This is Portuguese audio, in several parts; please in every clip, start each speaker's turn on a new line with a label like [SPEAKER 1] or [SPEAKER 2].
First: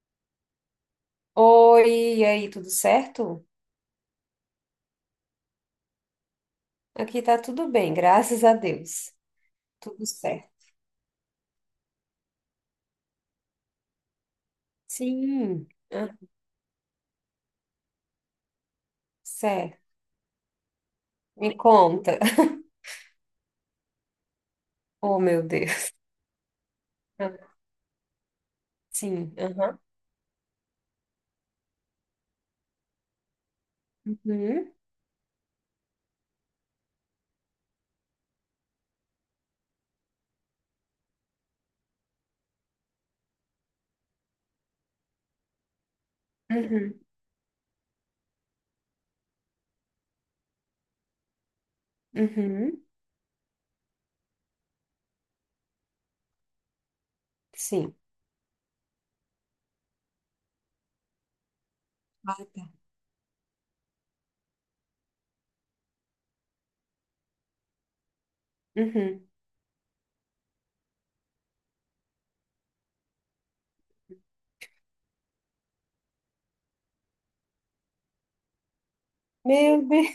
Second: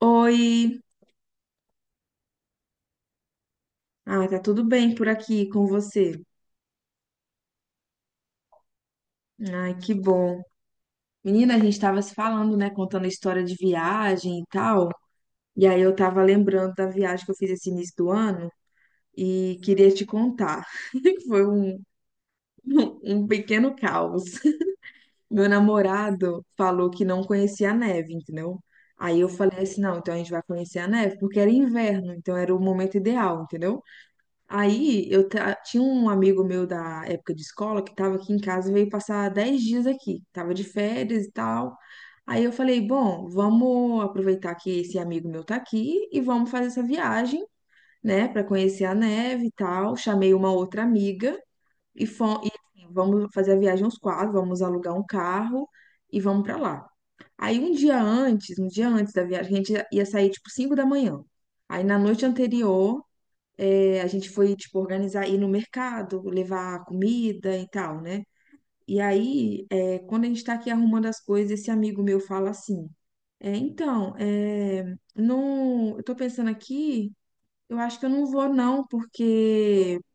[SPEAKER 1] Oi,
[SPEAKER 2] Oi, e aí, tudo certo?
[SPEAKER 1] tá tudo bem por aqui com você?
[SPEAKER 2] Aqui tá tudo bem, graças a Deus.
[SPEAKER 1] Ai, que
[SPEAKER 2] Tudo
[SPEAKER 1] bom.
[SPEAKER 2] certo.
[SPEAKER 1] Menina, a gente tava se falando, né, contando a história de viagem e tal, e
[SPEAKER 2] Sim,
[SPEAKER 1] aí eu
[SPEAKER 2] ah,
[SPEAKER 1] tava lembrando da viagem que eu fiz esse início do ano e
[SPEAKER 2] certo.
[SPEAKER 1] queria te contar. Foi
[SPEAKER 2] Me
[SPEAKER 1] um,
[SPEAKER 2] conta.
[SPEAKER 1] um pequeno caos.
[SPEAKER 2] Oh, meu
[SPEAKER 1] Meu
[SPEAKER 2] Deus.
[SPEAKER 1] namorado falou que não
[SPEAKER 2] Ah,
[SPEAKER 1] conhecia a neve, entendeu? Aí eu
[SPEAKER 2] sim,
[SPEAKER 1] falei
[SPEAKER 2] aham.
[SPEAKER 1] assim, não, então a gente vai conhecer a neve, porque era inverno, então era o momento ideal, entendeu?
[SPEAKER 2] Uhum,
[SPEAKER 1] Aí eu tinha um amigo meu da época de escola que estava aqui em casa e veio passar 10 dias aqui, tava de férias e tal. Aí eu falei, bom, vamos aproveitar que esse amigo meu tá aqui e vamos fazer essa
[SPEAKER 2] uhum,
[SPEAKER 1] viagem, né, para conhecer a neve e tal. Chamei uma outra amiga e,
[SPEAKER 2] uhum,
[SPEAKER 1] assim, vamos fazer a viagem aos quatro, vamos alugar um carro e vamos para lá. Aí
[SPEAKER 2] sim.
[SPEAKER 1] um dia antes da viagem, a gente ia sair tipo 5 da manhã. Aí na noite
[SPEAKER 2] Ah, tá.
[SPEAKER 1] anterior a gente foi, tipo, organizar, ir no mercado, levar comida e tal, né? E
[SPEAKER 2] Uhum.
[SPEAKER 1] aí, quando a gente tá aqui arrumando as coisas, esse amigo meu fala assim, é, então, é, não, eu tô pensando aqui, eu acho que eu não vou não,
[SPEAKER 2] Meu
[SPEAKER 1] porque...
[SPEAKER 2] Deus.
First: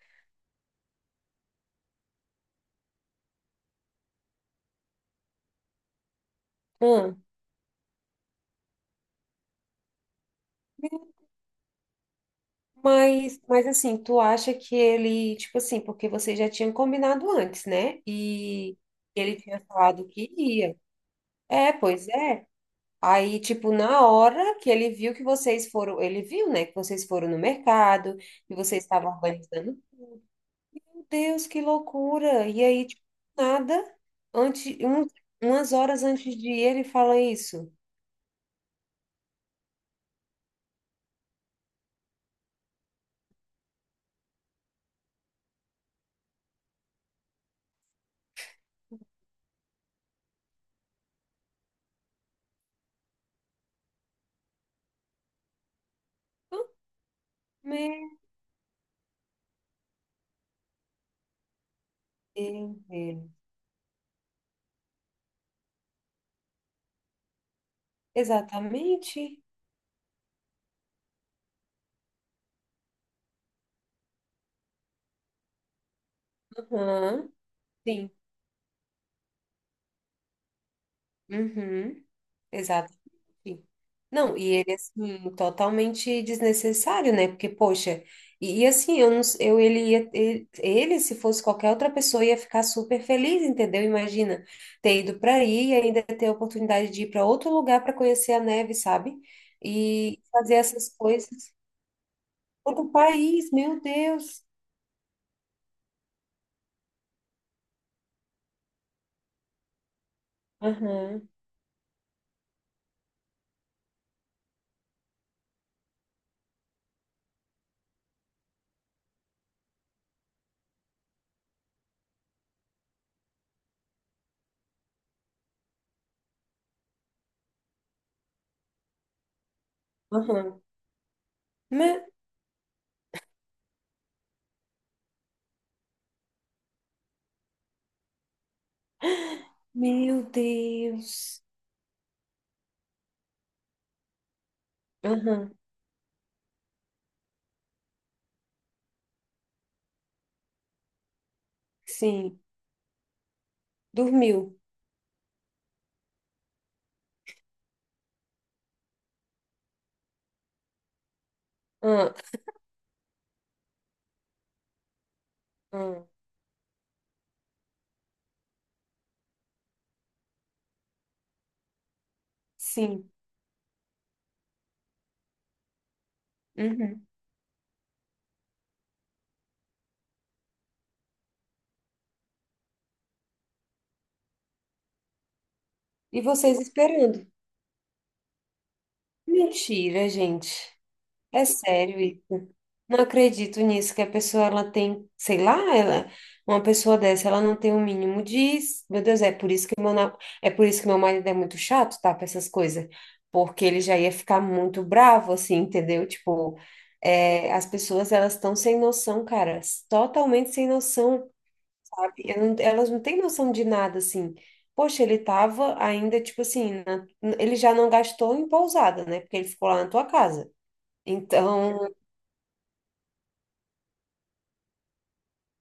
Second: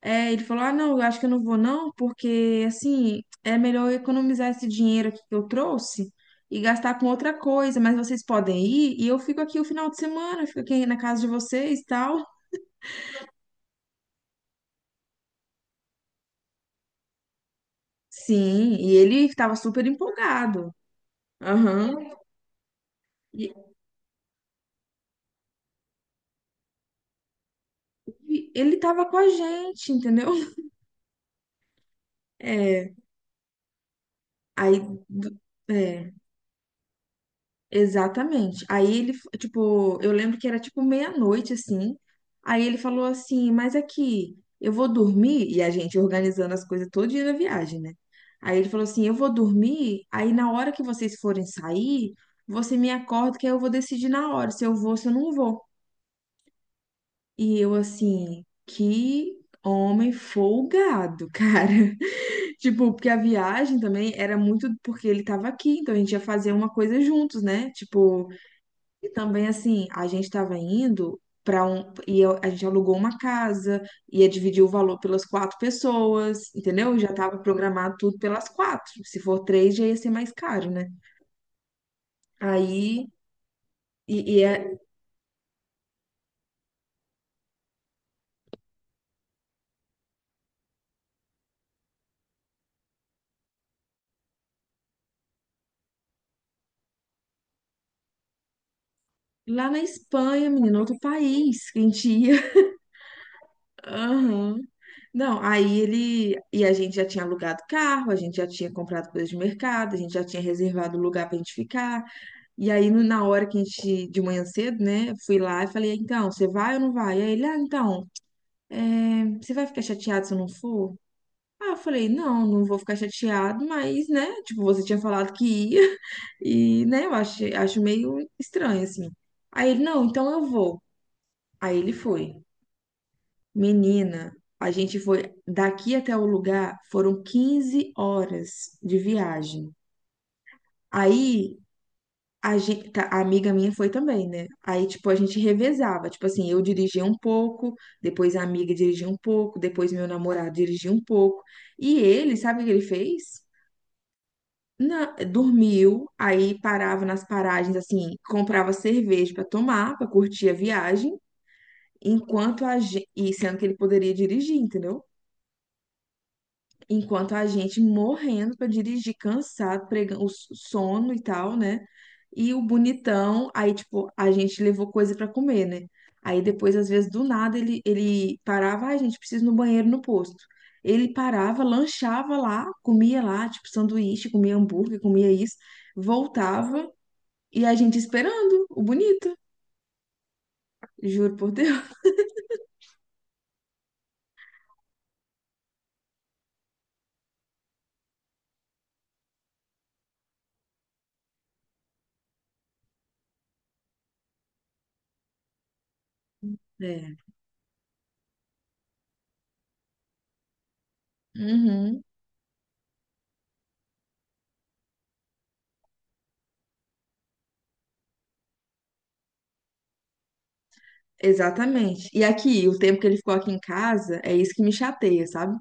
[SPEAKER 1] Ele falou, ah, não, eu acho que eu não vou não, porque, assim, é melhor eu economizar esse dinheiro aqui que eu trouxe e gastar com
[SPEAKER 2] Ah,
[SPEAKER 1] outra coisa, mas vocês podem ir e eu fico aqui o final de semana, eu fico aqui na casa de vocês e tal.
[SPEAKER 2] mas assim, tu acha que ele, tipo assim, porque vocês já tinham combinado antes, né?
[SPEAKER 1] Sim,
[SPEAKER 2] E
[SPEAKER 1] e ele
[SPEAKER 2] ele
[SPEAKER 1] estava
[SPEAKER 2] tinha
[SPEAKER 1] super
[SPEAKER 2] falado que
[SPEAKER 1] empolgado.
[SPEAKER 2] ia. É, pois
[SPEAKER 1] Aham.
[SPEAKER 2] é. Aí,
[SPEAKER 1] E
[SPEAKER 2] tipo, na hora que ele viu que vocês foram, ele viu, né, que vocês foram no mercado,
[SPEAKER 1] e
[SPEAKER 2] que
[SPEAKER 1] ele
[SPEAKER 2] vocês
[SPEAKER 1] estava
[SPEAKER 2] estavam
[SPEAKER 1] com a
[SPEAKER 2] organizando.
[SPEAKER 1] gente, entendeu?
[SPEAKER 2] Meu Deus, que loucura! E aí,
[SPEAKER 1] É,
[SPEAKER 2] tipo, nada, antes,
[SPEAKER 1] aí, do-
[SPEAKER 2] umas horas
[SPEAKER 1] é,
[SPEAKER 2] antes de ir, ele fala isso.
[SPEAKER 1] exatamente. Aí ele, tipo, eu lembro que era tipo meia-noite, assim. Aí ele falou assim, mas aqui, eu vou dormir, e a gente organizando as coisas todo dia da viagem, né? Aí ele falou assim, eu vou dormir, aí na hora que vocês forem sair, você me acorda que aí eu vou decidir na hora se eu vou, se eu não vou.
[SPEAKER 2] "Ah,
[SPEAKER 1] E eu
[SPEAKER 2] Meu
[SPEAKER 1] assim, que homem folgado, cara. Tipo, porque a
[SPEAKER 2] Deus.
[SPEAKER 1] viagem também era muito porque ele tava aqui, então a gente ia fazer uma coisa juntos, né? Tipo, e
[SPEAKER 2] Exatamente.
[SPEAKER 1] também assim, a gente tava indo pra um a gente alugou uma casa, ia dividir o valor pelas quatro pessoas, entendeu? Já
[SPEAKER 2] Aham,
[SPEAKER 1] tava programado
[SPEAKER 2] sim.
[SPEAKER 1] tudo pelas quatro. Se for três, já ia ser mais caro, né?
[SPEAKER 2] Uhum.
[SPEAKER 1] Aí
[SPEAKER 2] Sim. Não,
[SPEAKER 1] e
[SPEAKER 2] e ele,
[SPEAKER 1] é
[SPEAKER 2] assim, totalmente desnecessário, né? Porque, poxa, e assim, eu, não eu ele, ia, ele, se fosse qualquer outra pessoa, ia ficar super feliz, entendeu? Imagina ter ido para aí e ainda ter a oportunidade de ir para outro lugar para conhecer a neve, sabe?
[SPEAKER 1] lá na
[SPEAKER 2] E
[SPEAKER 1] Espanha,
[SPEAKER 2] fazer
[SPEAKER 1] menino,
[SPEAKER 2] essas
[SPEAKER 1] outro
[SPEAKER 2] coisas.
[SPEAKER 1] país, que a gente ia.
[SPEAKER 2] Outro país, meu Deus.
[SPEAKER 1] Aham. Não, aí ele. E a gente já tinha alugado carro, a gente já tinha comprado coisas de mercado, a gente já tinha reservado lugar
[SPEAKER 2] Aham,
[SPEAKER 1] pra gente ficar. E aí, na hora que a gente, de manhã cedo, né, fui lá e falei, "Ah, então, você vai ou não vai?" E aí ele, ah, então, você vai ficar chateado se eu não for? Ah, eu falei, não, não vou ficar chateado, mas, né, tipo, você tinha falado que ia, e, né, eu acho, acho meio estranho, assim. Aí ele, não, então eu
[SPEAKER 2] aham.
[SPEAKER 1] vou. Aí ele
[SPEAKER 2] Me-
[SPEAKER 1] foi. Menina, a gente foi daqui até o lugar, foram 15 horas de viagem.
[SPEAKER 2] Meu Deus.
[SPEAKER 1] Aí a gente, a amiga minha foi também, né? Aí tipo a gente
[SPEAKER 2] Aham,
[SPEAKER 1] revezava, tipo assim, eu dirigia um pouco, depois a amiga dirigia um pouco, depois meu namorado dirigia um pouco. E ele,
[SPEAKER 2] sim.
[SPEAKER 1] sabe o que ele fez?
[SPEAKER 2] Dormiu.
[SPEAKER 1] Dormiu, aí parava nas paragens assim, comprava cerveja pra tomar, pra curtir a viagem,
[SPEAKER 2] Ah,
[SPEAKER 1] enquanto a gente, e sendo que ele poderia dirigir, entendeu?
[SPEAKER 2] ah,
[SPEAKER 1] Enquanto a gente morrendo pra dirigir, cansado, pregando o sono e tal, né? E o
[SPEAKER 2] sim.
[SPEAKER 1] bonitão, aí, tipo, a gente levou coisa pra comer, né? Aí depois, às
[SPEAKER 2] Uhum.
[SPEAKER 1] vezes, do nada, ele parava, ah, gente, precisa ir no banheiro no posto. Ele parava, lanchava lá, comia lá, tipo, sanduíche, comia hambúrguer, comia isso,
[SPEAKER 2] E vocês
[SPEAKER 1] voltava
[SPEAKER 2] esperando.
[SPEAKER 1] e a gente esperando, o bonito,
[SPEAKER 2] Mentira, gente.
[SPEAKER 1] juro
[SPEAKER 2] É
[SPEAKER 1] por Deus.
[SPEAKER 2] sério. Isso. Não acredito nisso que a pessoa ela tem, sei lá, ela, uma pessoa dessa, ela não tem o mínimo de, meu Deus, é por isso que meu, na- é por isso que meu marido é muito chato, tá, para essas coisas, porque ele já ia ficar muito bravo assim, entendeu? Tipo,
[SPEAKER 1] É.
[SPEAKER 2] é, as pessoas elas estão sem noção, cara, totalmente sem noção.
[SPEAKER 1] Uhum.
[SPEAKER 2] Sabe? Eu não- elas não têm noção de nada, assim. Poxa, ele tava ainda, tipo assim, ele já não gastou em pousada, né? Porque ele ficou lá na tua casa. Então,
[SPEAKER 1] Exatamente. E aqui, o tempo que ele ficou aqui em casa, é isso que me chateia, sabe?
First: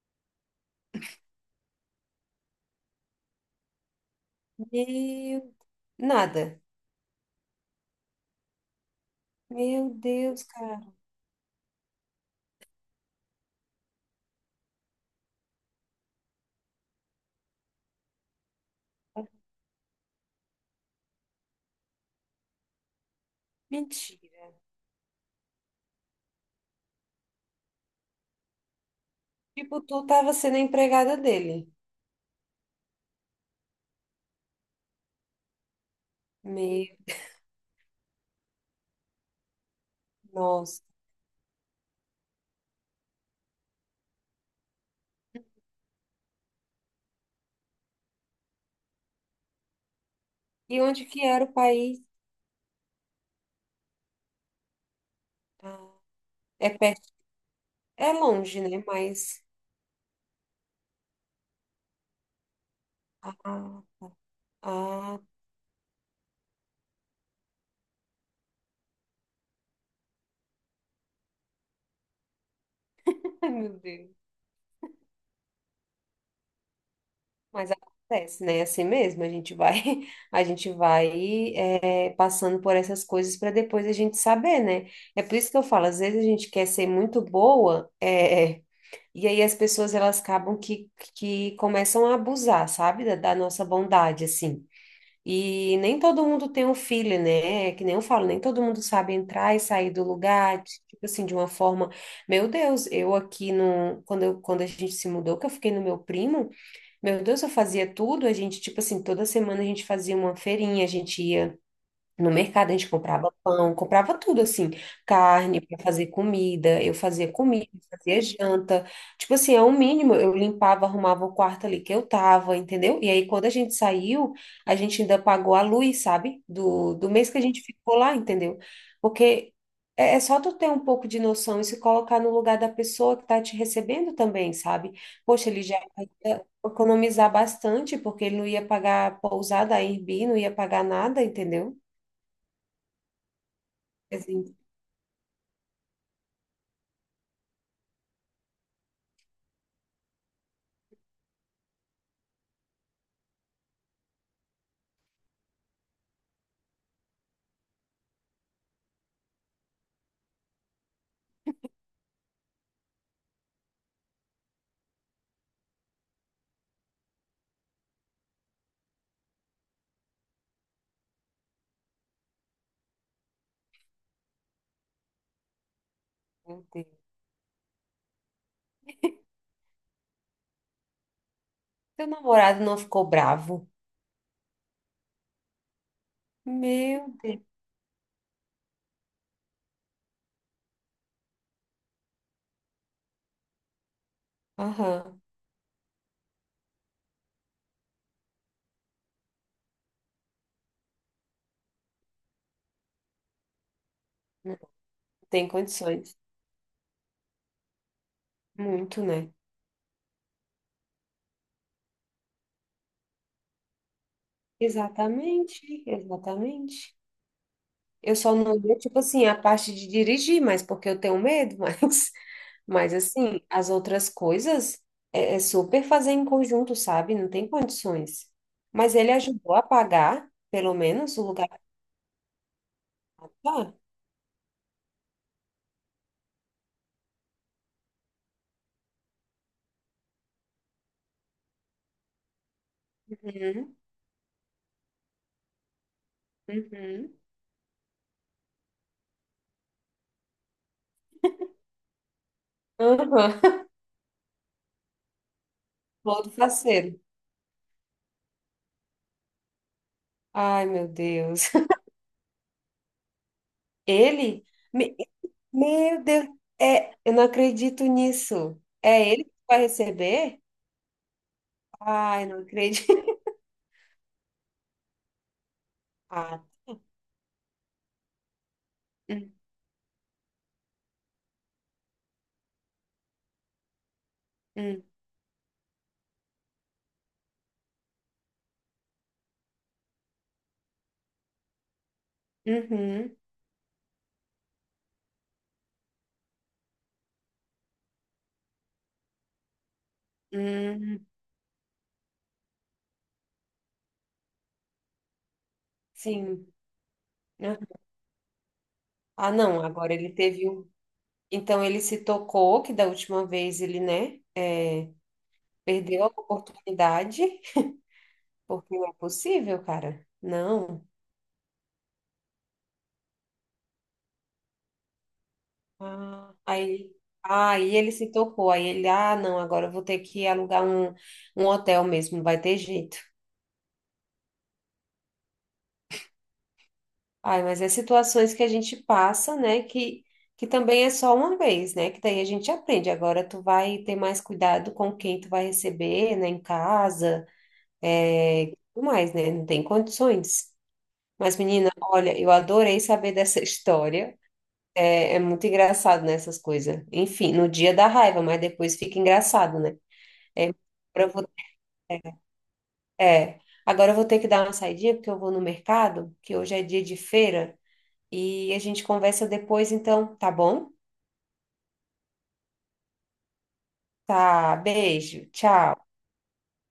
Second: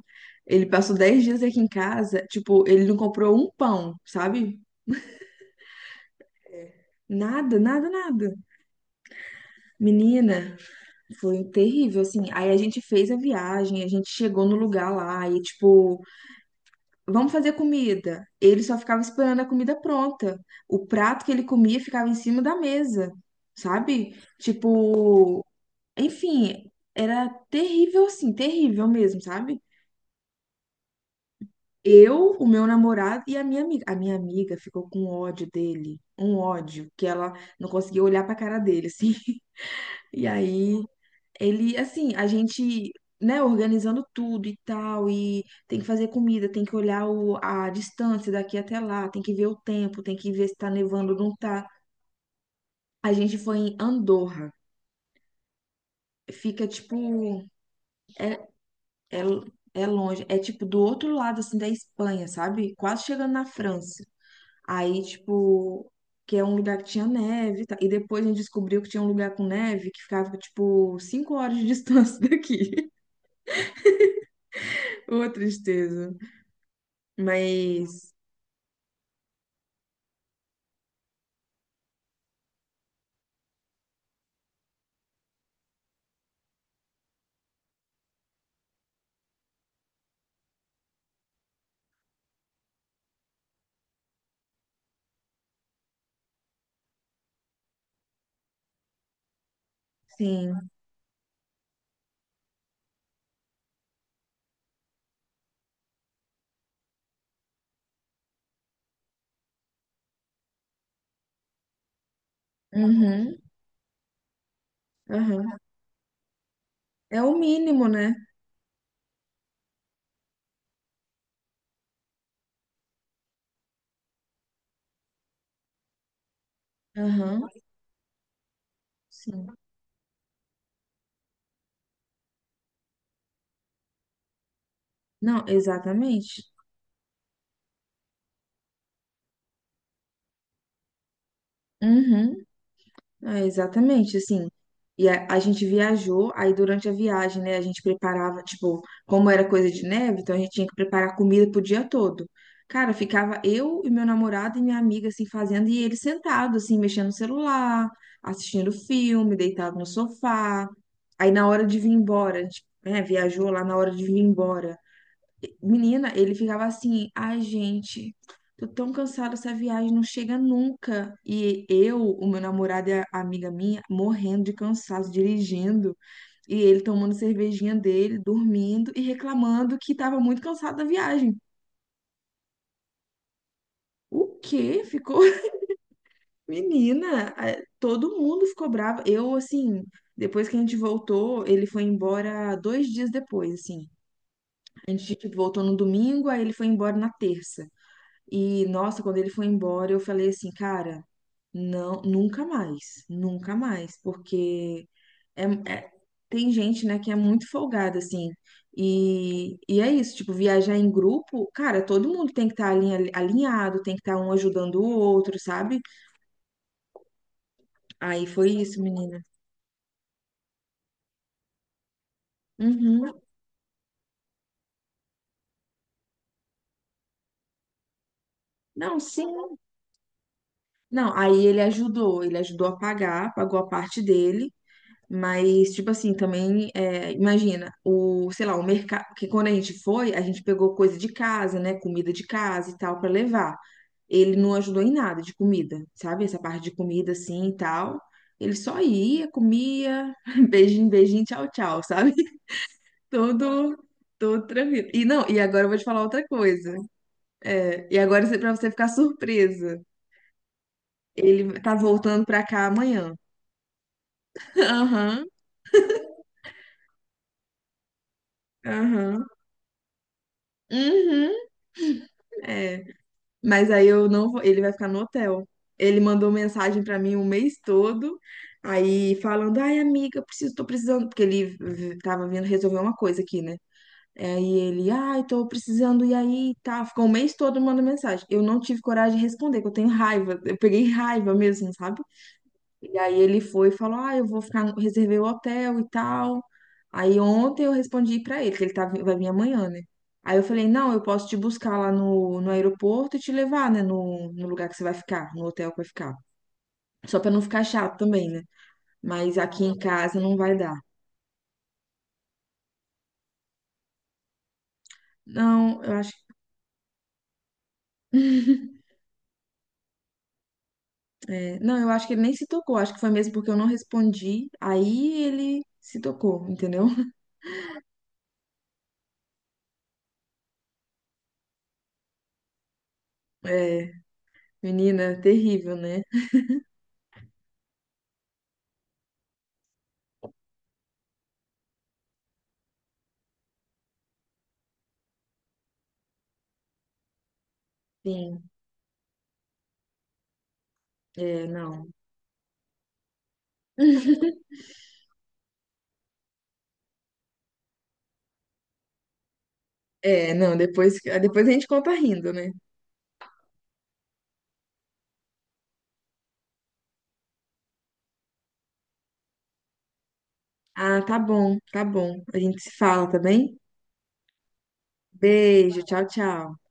[SPEAKER 1] Ele passou 10 dias aqui em casa, tipo, ele não comprou um pão, sabe?
[SPEAKER 2] meu, nada.
[SPEAKER 1] Nada, nada, nada.
[SPEAKER 2] Meu Deus,
[SPEAKER 1] Menina,
[SPEAKER 2] cara.
[SPEAKER 1] foi terrível, assim. Aí a gente fez a viagem, a gente chegou no lugar lá e, tipo, vamos fazer comida. Ele só ficava esperando a comida pronta. O prato que ele comia ficava em cima da mesa, sabe?
[SPEAKER 2] Mentira.
[SPEAKER 1] Tipo, enfim, era terrível, assim, terrível mesmo, sabe?
[SPEAKER 2] Tipo, tu tava sendo a empregada dele.
[SPEAKER 1] Eu, o meu namorado e a minha amiga. A minha amiga ficou com ódio dele, um
[SPEAKER 2] Meu,
[SPEAKER 1] ódio, que ela não conseguia olhar pra cara dele, assim. E aí,
[SPEAKER 2] nossa.
[SPEAKER 1] ele, assim, a gente, né, organizando tudo e tal, e tem que fazer comida, tem que olhar a distância daqui até lá, tem que ver o tempo, tem que ver se tá
[SPEAKER 2] E onde
[SPEAKER 1] nevando ou
[SPEAKER 2] que
[SPEAKER 1] não
[SPEAKER 2] era o
[SPEAKER 1] tá.
[SPEAKER 2] país?
[SPEAKER 1] A gente foi em Andorra.
[SPEAKER 2] Ah,
[SPEAKER 1] Fica,
[SPEAKER 2] é perto,
[SPEAKER 1] tipo,
[SPEAKER 2] é
[SPEAKER 1] é,
[SPEAKER 2] longe, né?
[SPEAKER 1] é,
[SPEAKER 2] Mas,
[SPEAKER 1] é longe, é tipo do outro lado, assim, da Espanha, sabe? Quase chegando na
[SPEAKER 2] ah,
[SPEAKER 1] França. Aí,
[SPEAKER 2] ah,
[SPEAKER 1] tipo, que é um lugar que tinha neve, e tal. E depois a gente descobriu que tinha um lugar com neve que ficava, tipo, cinco horas de distância daqui.
[SPEAKER 2] ai, meu Deus.
[SPEAKER 1] Ô, tristeza.
[SPEAKER 2] Mas
[SPEAKER 1] Mas,
[SPEAKER 2] acontece, né? Assim mesmo, a gente vai, a gente vai é, passando por essas coisas para depois a gente saber, né? É por isso que eu falo, às vezes a gente quer ser muito boa, é, e aí as pessoas elas acabam que começam a abusar, sabe? Da nossa bondade, assim. E nem todo mundo tem um filho, né? É que nem eu falo, nem todo mundo sabe entrar e sair do lugar,
[SPEAKER 1] sim.
[SPEAKER 2] tipo assim, de uma forma. Meu Deus, eu aqui no, quando a gente se mudou, que eu fiquei no meu primo. Meu Deus, eu fazia tudo, a gente, tipo assim, toda semana a gente fazia uma feirinha, a gente ia no mercado, a gente
[SPEAKER 1] Uhum,
[SPEAKER 2] comprava pão, comprava tudo assim,
[SPEAKER 1] uhum.
[SPEAKER 2] carne para fazer comida, eu
[SPEAKER 1] É
[SPEAKER 2] fazia
[SPEAKER 1] o
[SPEAKER 2] comida,
[SPEAKER 1] mínimo, né?
[SPEAKER 2] fazia janta. Tipo assim, é o mínimo, eu limpava, arrumava o quarto ali que eu tava, entendeu? E aí quando a gente saiu, a gente ainda pagou a luz, sabe? Do mês que a
[SPEAKER 1] Aham,
[SPEAKER 2] gente ficou lá, entendeu?
[SPEAKER 1] sim.
[SPEAKER 2] Porque é só tu ter um pouco de noção e se colocar no lugar da pessoa que tá te recebendo também, sabe?
[SPEAKER 1] Não,
[SPEAKER 2] Poxa, ele já
[SPEAKER 1] exatamente.
[SPEAKER 2] ia economizar bastante porque ele não ia pagar pousada, Airbnb, não ia pagar nada, entendeu?
[SPEAKER 1] Uhum. É, exatamente, assim.
[SPEAKER 2] Assim,
[SPEAKER 1] E a gente viajou, aí durante a viagem, né, a gente preparava, tipo, como era coisa de neve, então a gente tinha que preparar comida pro dia todo. Cara, ficava eu e meu namorado e minha amiga, assim, fazendo, e ele sentado, assim, mexendo no celular, assistindo filme, deitado no sofá. Aí na hora de vir embora, a gente, né, viajou lá na hora de vir embora. Menina, ele ficava assim, ai, gente, tô tão cansado dessa viagem, não chega nunca. E eu, o meu namorado e a amiga minha, morrendo de cansaço, dirigindo, e
[SPEAKER 2] meu
[SPEAKER 1] ele
[SPEAKER 2] Deus.
[SPEAKER 1] tomando cervejinha dele, dormindo e reclamando que tava muito cansado da viagem.
[SPEAKER 2] Seu namorado não ficou bravo?
[SPEAKER 1] O quê? Ficou.
[SPEAKER 2] Meu
[SPEAKER 1] Menina,
[SPEAKER 2] Deus.
[SPEAKER 1] todo mundo ficou bravo. Eu, assim, depois que a gente voltou, ele foi embora 2 dias depois, assim. A gente,
[SPEAKER 2] Aham.
[SPEAKER 1] tipo, voltou no domingo, aí ele foi embora na terça. E, nossa, quando ele foi embora, eu falei assim, cara, não, nunca mais, nunca mais,
[SPEAKER 2] Não
[SPEAKER 1] porque é,
[SPEAKER 2] tem
[SPEAKER 1] é-
[SPEAKER 2] condições.
[SPEAKER 1] tem gente, né, que é muito folgada, assim,
[SPEAKER 2] Muito, né?
[SPEAKER 1] e é isso, tipo, viajar em grupo, cara, todo mundo tem que estar alinhado, tem que estar um ajudando o outro, sabe?
[SPEAKER 2] Exatamente, exatamente. Eu
[SPEAKER 1] Aí
[SPEAKER 2] só
[SPEAKER 1] foi
[SPEAKER 2] não ia,
[SPEAKER 1] isso,
[SPEAKER 2] tipo
[SPEAKER 1] menina.
[SPEAKER 2] assim, a parte de dirigir, mas porque eu tenho medo, mas
[SPEAKER 1] Uhum.
[SPEAKER 2] assim, as outras coisas é super fazer em conjunto, sabe? Não tem condições. Mas
[SPEAKER 1] Não,
[SPEAKER 2] ele ajudou
[SPEAKER 1] sim.
[SPEAKER 2] a pagar, pelo
[SPEAKER 1] Não,
[SPEAKER 2] menos, o
[SPEAKER 1] aí
[SPEAKER 2] lugar.
[SPEAKER 1] ele ajudou a pagar, pagou a
[SPEAKER 2] Ah,
[SPEAKER 1] parte dele. Mas, tipo assim, também, é, imagina, o, sei lá, o mercado, que quando a gente foi, a gente pegou coisa de casa, né, comida de casa e tal, pra levar.
[SPEAKER 2] uhum,
[SPEAKER 1] Ele não ajudou em nada de comida, sabe? Essa parte de
[SPEAKER 2] uhum.
[SPEAKER 1] comida assim e tal. Ele só ia, comia, beijinho, beijinho, tchau, tchau, sabe?
[SPEAKER 2] Aham.
[SPEAKER 1] Todo, todo tranquilo. E não, e agora eu vou te falar outra
[SPEAKER 2] Todo
[SPEAKER 1] coisa.
[SPEAKER 2] faceiro.
[SPEAKER 1] É, e agora pra você ficar surpresa,
[SPEAKER 2] Ai, meu Deus.
[SPEAKER 1] ele tá voltando pra cá amanhã.
[SPEAKER 2] Ele? Me-
[SPEAKER 1] Aham,
[SPEAKER 2] Meu Deus, é, eu não acredito nisso. É ele
[SPEAKER 1] aham.
[SPEAKER 2] que vai receber?
[SPEAKER 1] Uhum,
[SPEAKER 2] Ai, não
[SPEAKER 1] é.
[SPEAKER 2] acredito.
[SPEAKER 1] Mas aí eu não vou, ele vai ficar no hotel. Ele mandou
[SPEAKER 2] Ah,
[SPEAKER 1] mensagem pra mim o mês todo, aí
[SPEAKER 2] hum,
[SPEAKER 1] falando: "Ai, amiga, preciso, tô precisando", porque ele tava vindo resolver uma coisa aqui, né? É, aí
[SPEAKER 2] hum,
[SPEAKER 1] ele: "Ai, tô precisando e aí, tá". Ficou o mês todo mandando mensagem. Eu não tive coragem de responder, que eu tenho raiva. Eu peguei raiva mesmo, sabe? E
[SPEAKER 2] uhum,
[SPEAKER 1] aí ele foi e falou: "Ah, eu vou ficar, reservei o hotel e tal". Aí ontem eu respondi pra ele que ele tá, vai vir amanhã, né? Aí eu falei: "Não, eu
[SPEAKER 2] hum,
[SPEAKER 1] posso te buscar lá no aeroporto e te levar, né, no lugar que você vai ficar, no hotel que vai ficar".
[SPEAKER 2] sim.
[SPEAKER 1] Só pra não
[SPEAKER 2] Né?
[SPEAKER 1] ficar chato também, né?
[SPEAKER 2] Ah,
[SPEAKER 1] Mas
[SPEAKER 2] não,
[SPEAKER 1] aqui em
[SPEAKER 2] agora ele
[SPEAKER 1] casa não
[SPEAKER 2] teve
[SPEAKER 1] vai
[SPEAKER 2] um.
[SPEAKER 1] dar.
[SPEAKER 2] Então ele se tocou, que da última vez ele, né, é,
[SPEAKER 1] Não, eu
[SPEAKER 2] perdeu a
[SPEAKER 1] acho.
[SPEAKER 2] oportunidade, porque não é possível, cara. Não.
[SPEAKER 1] É, não, eu acho que ele nem se tocou, acho que foi mesmo porque eu não respondi, aí ele se
[SPEAKER 2] Ah,
[SPEAKER 1] tocou, entendeu?
[SPEAKER 2] aí, aí ele se tocou, aí ele, ah, não, agora eu vou ter que alugar um hotel mesmo, não vai ter jeito.
[SPEAKER 1] É, menina, terrível, né?
[SPEAKER 2] Ai, mas é situações que a gente passa, né? Que também é só uma vez, né? Que daí a gente aprende. Agora tu vai ter mais cuidado com quem tu vai receber, né? Em casa,
[SPEAKER 1] Sim,
[SPEAKER 2] é, tudo mais, né? Não tem condições. Mas,
[SPEAKER 1] é,
[SPEAKER 2] menina,
[SPEAKER 1] não.
[SPEAKER 2] olha, eu adorei saber dessa história. É, é muito engraçado, né? Essas coisas. Enfim, no dia da raiva, mas depois fica engraçado, né?
[SPEAKER 1] É,
[SPEAKER 2] É, agora
[SPEAKER 1] não, depois,
[SPEAKER 2] eu vou-
[SPEAKER 1] depois a gente conta rindo, né?
[SPEAKER 2] é. Agora eu vou ter que dar uma saidinha, porque eu vou no mercado, que hoje é dia de feira. E a gente conversa depois, então, tá bom?
[SPEAKER 1] Ah, tá bom, tá bom. A gente se fala, tá bem?
[SPEAKER 2] Tá, beijo,
[SPEAKER 1] Beijo,
[SPEAKER 2] tchau.
[SPEAKER 1] tchau, tchau.